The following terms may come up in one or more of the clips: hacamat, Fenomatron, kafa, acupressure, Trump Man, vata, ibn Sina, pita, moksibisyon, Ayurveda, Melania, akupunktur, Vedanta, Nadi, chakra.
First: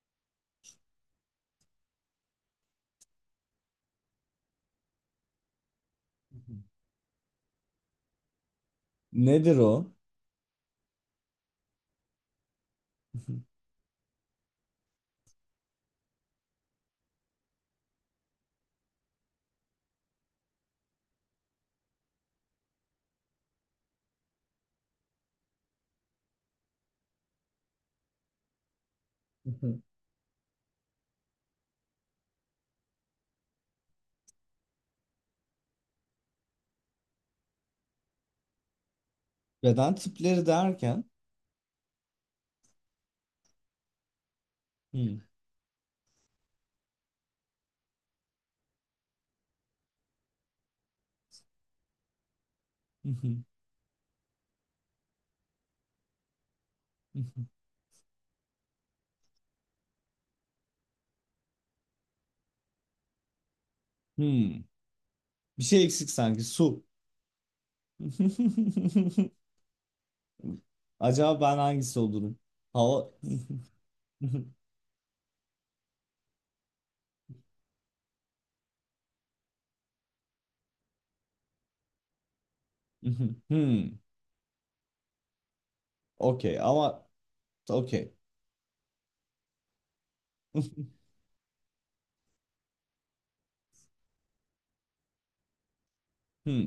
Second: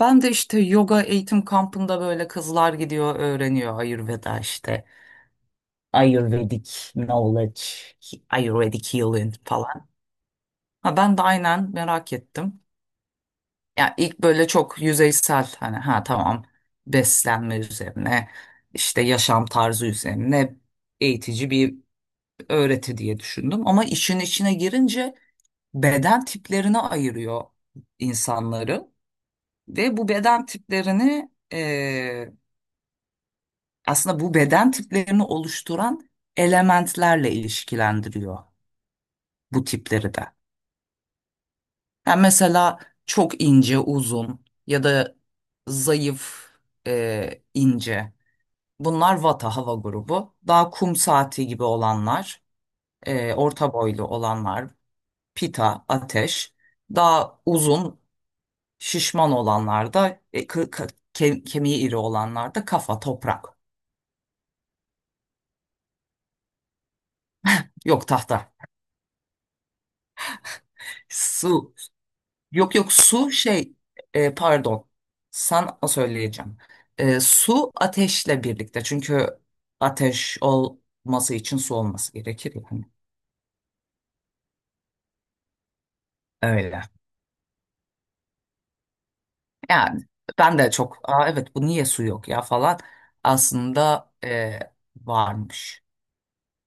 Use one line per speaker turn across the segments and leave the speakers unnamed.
Ben de işte yoga eğitim kampında böyle kızlar gidiyor öğreniyor Ayurveda işte. Ayurvedic knowledge, Ayurvedic healing
Nedir
falan.
o?
Ha, ben de aynen merak ettim. Ya ilk böyle çok yüzeysel, hani, ha, tamam, beslenme üzerine, işte yaşam tarzı üzerine eğitici bir öğreti diye düşündüm. Ama işin içine girince beden tiplerine ayırıyor insanları ve bu beden tiplerini, aslında bu beden tiplerini oluşturan elementlerle ilişkilendiriyor bu
Beden
tipleri de.
tipleri derken
Yani mesela çok ince, uzun ya da
hmm.
zayıf, ince. Bunlar vata, hava grubu. Daha kum saati gibi olanlar, orta boylu olanlar, pita, ateş. Daha uzun, şişman olanlar da, kemiği iri olanlar da kafa, toprak.
Hmm. Bir şey eksik sanki su.
Yok, tahta,
Acaba ben
su.
hangisi olurum?
Yok, yok,
Hava.
su, pardon, sana söyleyeceğim. Su ateşle birlikte, çünkü ateş olması için su olması gerekir yani.
hmm. Okey
Öyle.
ama okey.
Yani ben de çok, "Aa, evet, bu niye su yok ya" falan, aslında varmış.
Hmm.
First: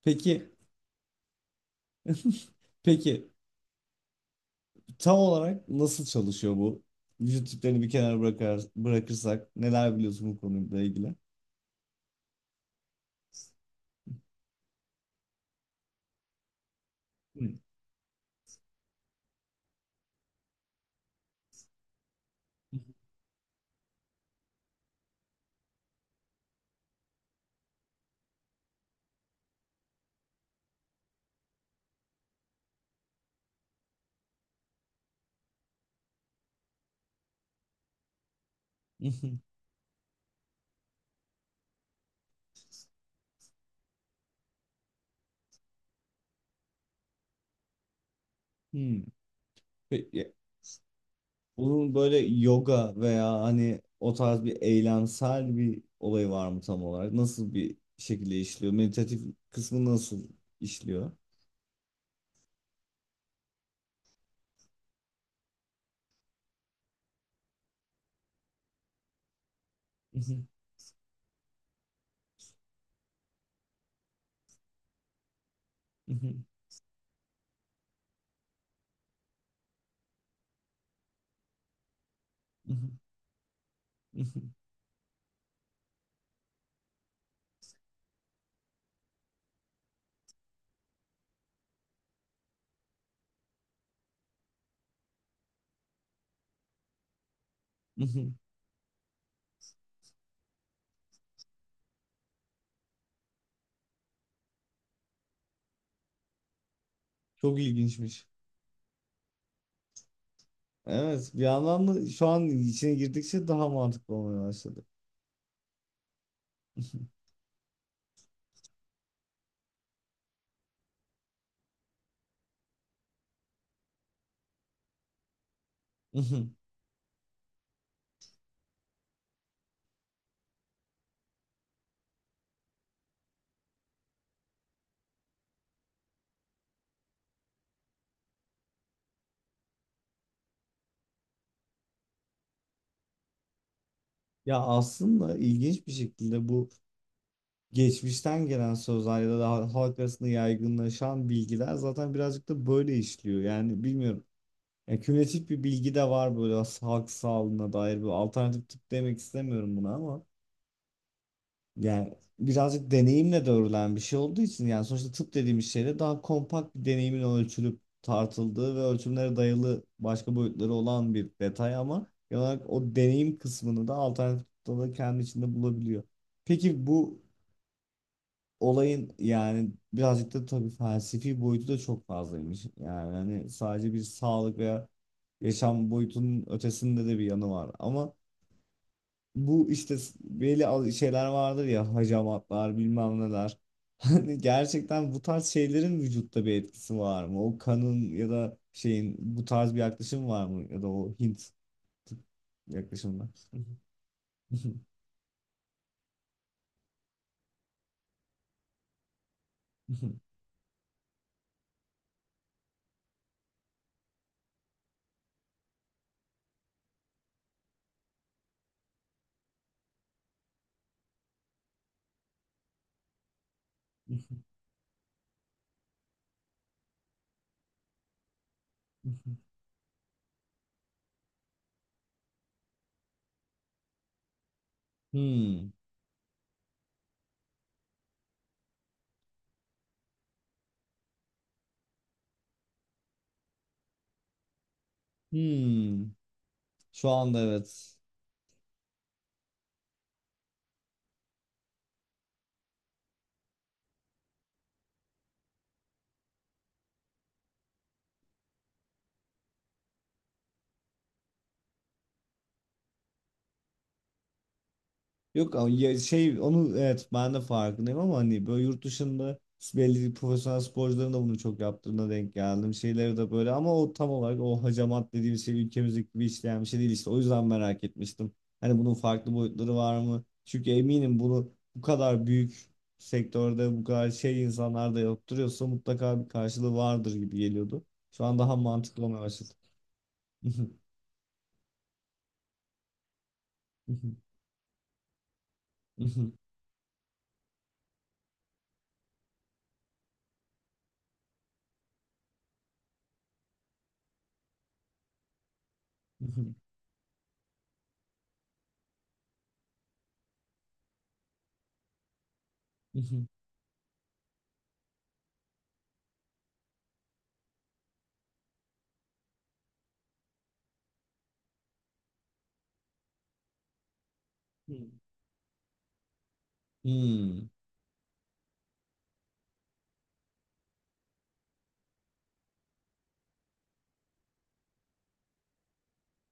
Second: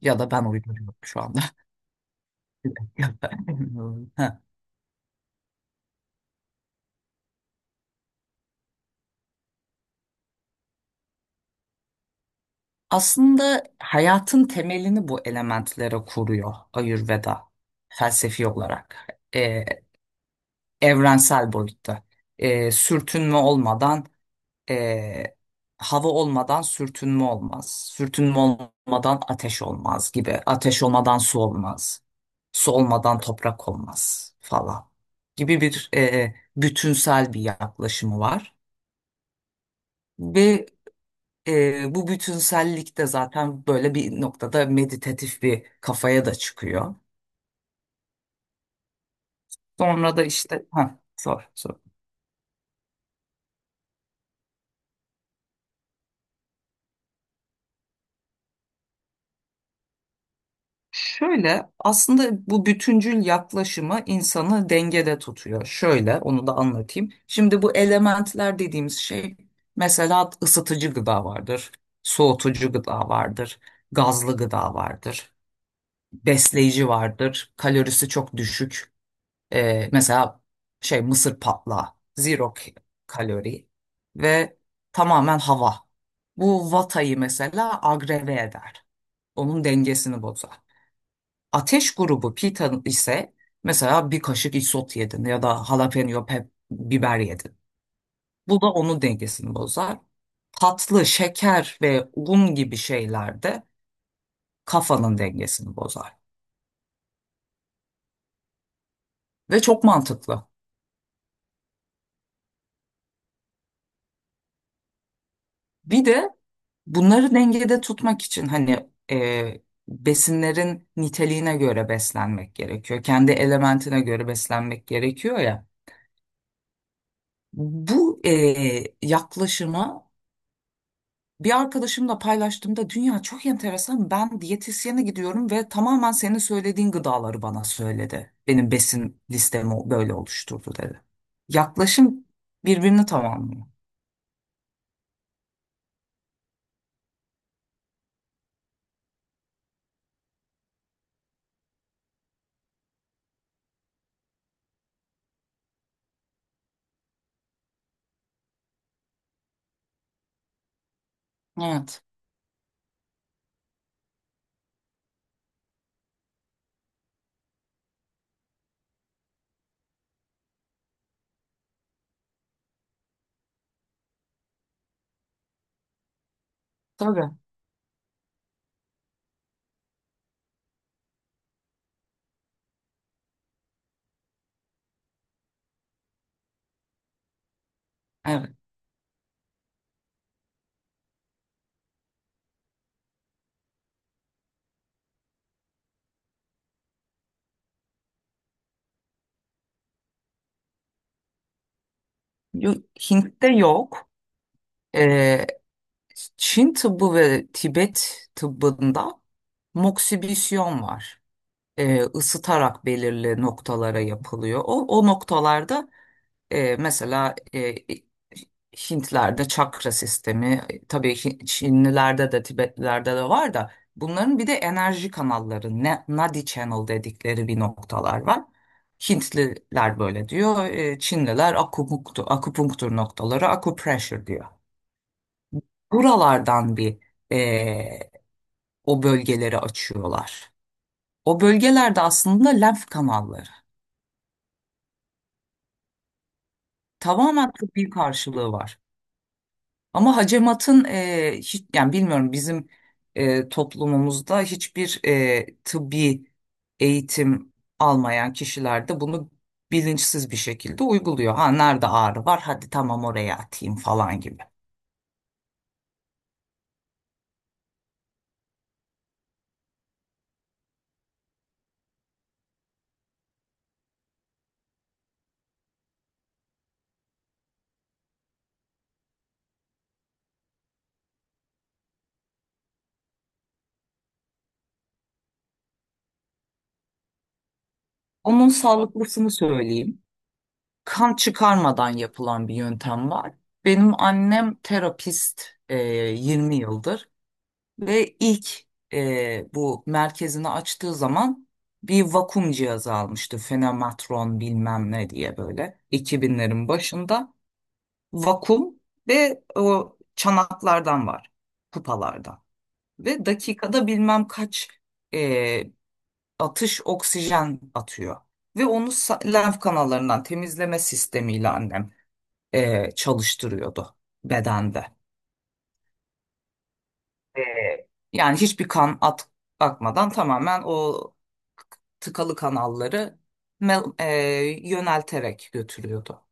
Ya da ben
Peki,
uyduruyorum şu anda.
peki
Heh.
tam olarak nasıl çalışıyor bu? Vücut tiplerini bir kenara bırakırsak neler biliyorsun bu konuyla ilgili?
Aslında hayatın temelini bu elementlere kuruyor Ayurveda,
Hmm.
felsefi olarak. E, Evrensel boyutta. Sürtünme olmadan, e, hava olmadan sürtünme olmaz. Sürtünme olmadan ateş olmaz gibi. Ateş olmadan su olmaz. Su olmadan toprak olmaz falan gibi, bütünsel bir yaklaşımı var. Ve bu bütünsellik de zaten böyle bir noktada meditatif bir kafaya da çıkıyor.
Hmm.
Sonra da
Peki,
işte, ha, sor, sor.
bunun böyle yoga veya hani o tarz bir eylemsel bir olayı var mı tam olarak? Nasıl bir şekilde işliyor? Meditatif kısmı nasıl işliyor?
Şöyle, aslında bu bütüncül yaklaşımı insanı dengede tutuyor. Şöyle onu da anlatayım. Şimdi bu elementler dediğimiz şey, mesela ısıtıcı gıda vardır, soğutucu gıda vardır, gazlı gıda vardır, besleyici vardır, kalorisi çok düşük. Mesela, mısır patlağı, zero kalori ve tamamen hava. Bu vatayı mesela agreve eder. Onun dengesini bozar. Ateş grubu pita ise, mesela bir kaşık isot yedin ya da jalapeno biber yedin. Bu da onun dengesini bozar. Tatlı, şeker ve un gibi şeyler de kafanın dengesini bozar.
Çok ilginçmiş.
Ve çok mantıklı.
Evet, bir yandan da şu an içine girdikçe daha mantıklı olmaya başladı.
Bir de bunları dengede tutmak için, hani, besinlerin niteliğine göre beslenmek gerekiyor. Kendi elementine göre beslenmek gerekiyor ya. Bu yaklaşıma, bir arkadaşımla paylaştığımda, "Dünya çok enteresan. Ben diyetisyene gidiyorum ve tamamen senin söylediğin gıdaları bana söyledi. Benim besin listemi böyle oluşturdu" dedi. Yaklaşım birbirini tamamlıyor.
Ya aslında ilginç bir şekilde bu geçmişten gelen sözler ya da halk arasında yaygınlaşan bilgiler zaten birazcık da böyle işliyor. Yani bilmiyorum. Ya kümülatif bir bilgi de var böyle halk sağlığına dair. Böyle alternatif tıp demek istemiyorum buna ama
Evet.
yani birazcık deneyimle de örülen bir şey olduğu için yani sonuçta tıp dediğimiz şeyde daha kompakt bir deneyimin ölçülüp tartıldığı ve ölçümlere dayalı başka boyutları olan bir detay ama genel olarak o deneyim kısmını da alternatif tıpta da kendi içinde bulabiliyor. Peki bu
Tabii.
olayın yani birazcık da tabii felsefi boyutu da çok fazlaymış. Yani hani sadece bir sağlık veya yaşam boyutunun ötesinde de bir yanı var. Ama
Evet.
bu işte belli şeyler vardır ya hacamatlar bilmem neler. Hani gerçekten bu tarz şeylerin vücutta bir etkisi var mı? O kanın ya da şeyin bu tarz bir yaklaşım var mı? Ya da o Hint tıp
Yo-
yaklaşımda.
Hint'te yok. Ee, Çin tıbbı ve Tibet tıbbında moksibisyon var. Isıtarak belirli noktalara yapılıyor. O noktalarda, mesela, Hintlerde çakra sistemi, tabii Çinlilerde de Tibetlilerde de var da, bunların bir de enerji kanalları, ne, Nadi Channel dedikleri bir noktalar var. Hintliler böyle diyor, Çinliler akupunktur noktaları, acupressure diyor.
Hmm.
Buralardan e, o bölgeleri açıyorlar. O bölgelerde aslında lenf kanalları.
Hmm. Şu anda
Tamamen tıbbi
evet.
karşılığı var. Ama hacamatın, hiç, yani, bilmiyorum, bizim toplumumuzda hiçbir tıbbi eğitim almayan kişiler de bunu bilinçsiz bir şekilde uyguluyor. Ha, nerede ağrı var? Hadi tamam, oraya atayım falan gibi.
Yok ama ya şey onu evet ben de farkındayım ama hani böyle yurt dışında belli bir profesyonel sporcuların da bunu çok yaptığına denk geldim. Şeyleri de böyle ama o tam olarak o hacamat dediğim şey ülkemizdeki gibi işleyen bir şey değil işte. O yüzden merak etmiştim. Hani bunun farklı boyutları var mı? Çünkü eminim bunu bu kadar büyük sektörde bu kadar şey insanlar da yaptırıyorsa mutlaka bir karşılığı vardır gibi geliyordu. Şu an
Onun
daha mantıklı olmaya
sağlıklısını
başladı.
söyleyeyim. Kan çıkarmadan yapılan bir yöntem var. Benim annem terapist, e, 20 yıldır, ve ilk bu merkezini açtığı zaman bir vakum cihazı almıştı. Fenomatron bilmem ne diye, böyle 2000'lerin başında. Vakum ve o çanaklardan var, kupalardan. Ve dakikada bilmem kaç e, atış oksijen atıyor. Ve onu lenf kanallarından temizleme sistemiyle annem çalıştırıyordu bedende. E,
Hmm,
Yani hiçbir kan akmadan, tamamen o tıkalı kanalları mel- e, yönelterek götürüyordu.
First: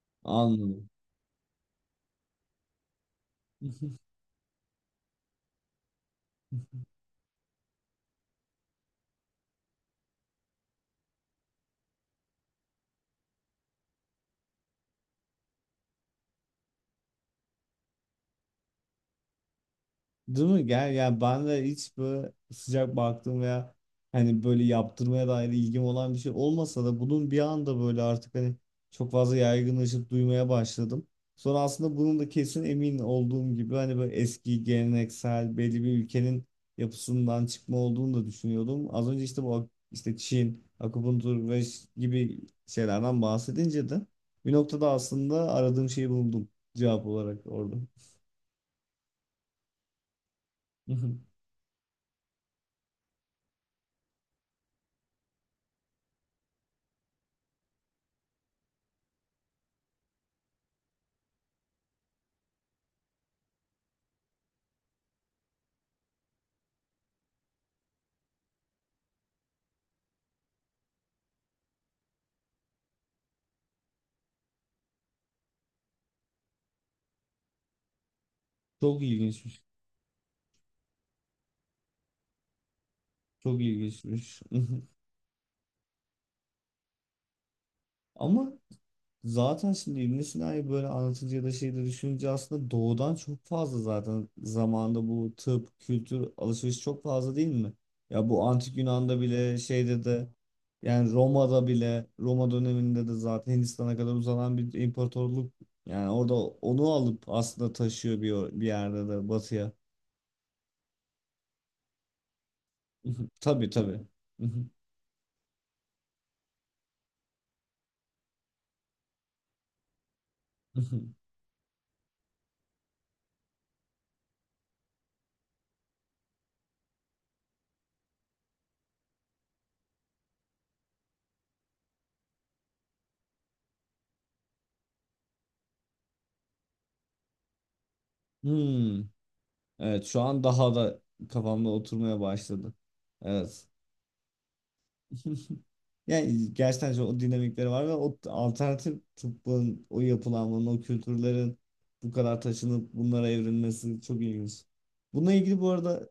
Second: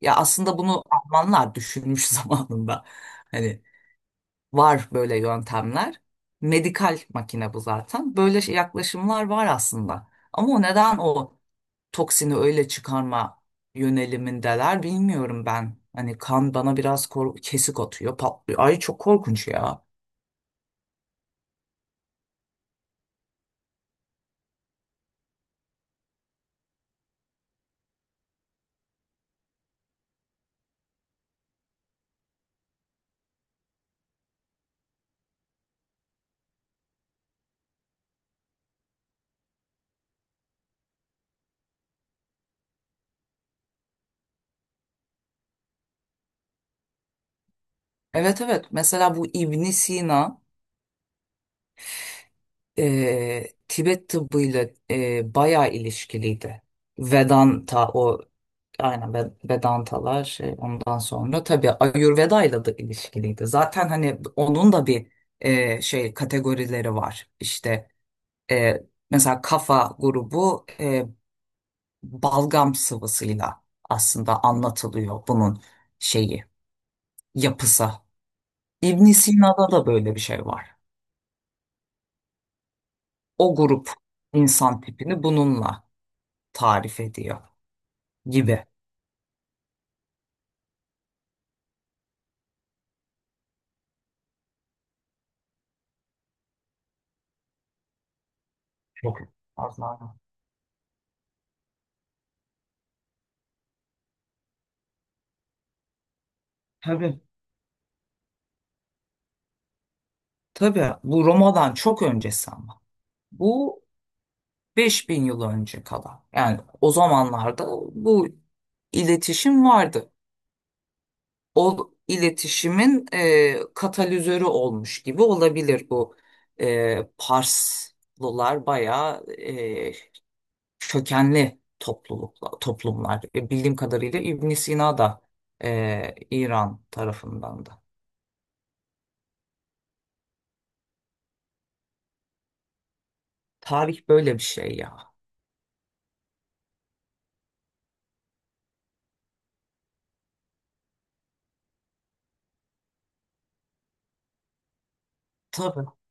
Ya aslında bunu
anladım.
Almanlar düşünmüş zamanında. Hani, var böyle yöntemler. Medikal makine bu zaten. Böyle yaklaşımlar var aslında. Ama o neden o toksini öyle çıkarma yönelimindeler, bilmiyorum ben. Hani kan bana biraz, kesik atıyor, patlıyor. Ay çok korkunç ya.
Değil mi? Gel ya ben de hiç böyle sıcak baktığım veya hani böyle yaptırmaya dair ilgim olan bir şey olmasa da bunun bir anda böyle artık hani çok fazla yaygınlaşıp duymaya başladım. Sonra aslında bunun da kesin emin olduğum gibi hani böyle eski geleneksel belli bir ülkenin yapısından çıkma olduğunu da düşünüyordum. Az önce işte bu işte Çin, akupunktur ve gibi şeylerden bahsedince de bir noktada aslında aradığım şeyi buldum cevap olarak orada.
Evet, evet. Mesela bu ibn Sina Tibet tıbbıyla bayağı ilişkiliydi. Vedanta, o, aynen, Vedantalar, ondan sonra, tabii Ayurveda ile de ilişkiliydi. Zaten hani onun da bir kategorileri var. İşte e, mesela kafa grubu balgam sıvısıyla aslında anlatılıyor bunun şeyi yapısı.
Çok
İbn
ilginçmiş.
Sina'da da böyle bir şey var. O
Çok
grup
ilginçmiş.
insan tipini bununla tarif ediyor
Ama
gibi.
zaten şimdi İbn Sina'yı böyle anlatınca ya da şeyde düşününce aslında doğudan çok fazla zaten zamanında bu tıp, kültür, alışveriş çok fazla değil mi? Ya bu antik
Çok
Yunan'da bile şeyde
fazla.
de yani Roma'da bile Roma döneminde de zaten Hindistan'a kadar uzanan bir imparatorluk yani orada onu
Tabii,
alıp aslında taşıyor bir yerde de batıya.
tabii, bu Roma'dan çok öncesi ama.
Tabii
Bu
tabii.
5.000 yıl önce kadar. Yani o zamanlarda bu iletişim vardı. O iletişimin katalizörü olmuş gibi olabilir bu. Parslılar bayağı kökenli toplumlar. Bildiğim kadarıyla ibn Sina da İran tarafından da.
Hmm. Evet şu an daha da kafamda oturmaya başladı. Evet.
Tarih böyle bir şey ya.
Yani gerçekten o dinamikleri var ve o alternatif tıbbın, o yapılanmanın, o kültürlerin bu kadar taşınıp bunlara evrilmesi çok ilginç. Bununla ilgili bu
Tabii.
arada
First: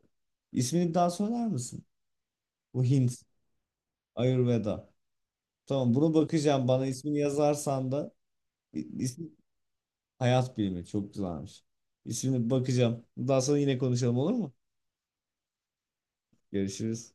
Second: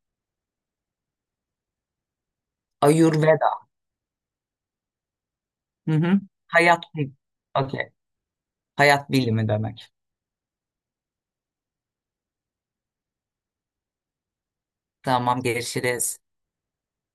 ismini bir daha söyler misin? Bu Hint,
Ayurveda.
Ayurveda. Tamam
Hı
bunu
hı.
bakacağım.
Hayat
Bana
bilimi.
ismini yazarsan da
Hayat
ismi
bilimi demek.
Hayat Bilimi çok güzelmiş. İsmini bakacağım. Daha sonra yine konuşalım olur mu?
Tamam, görüşürüz.
Görüşürüz.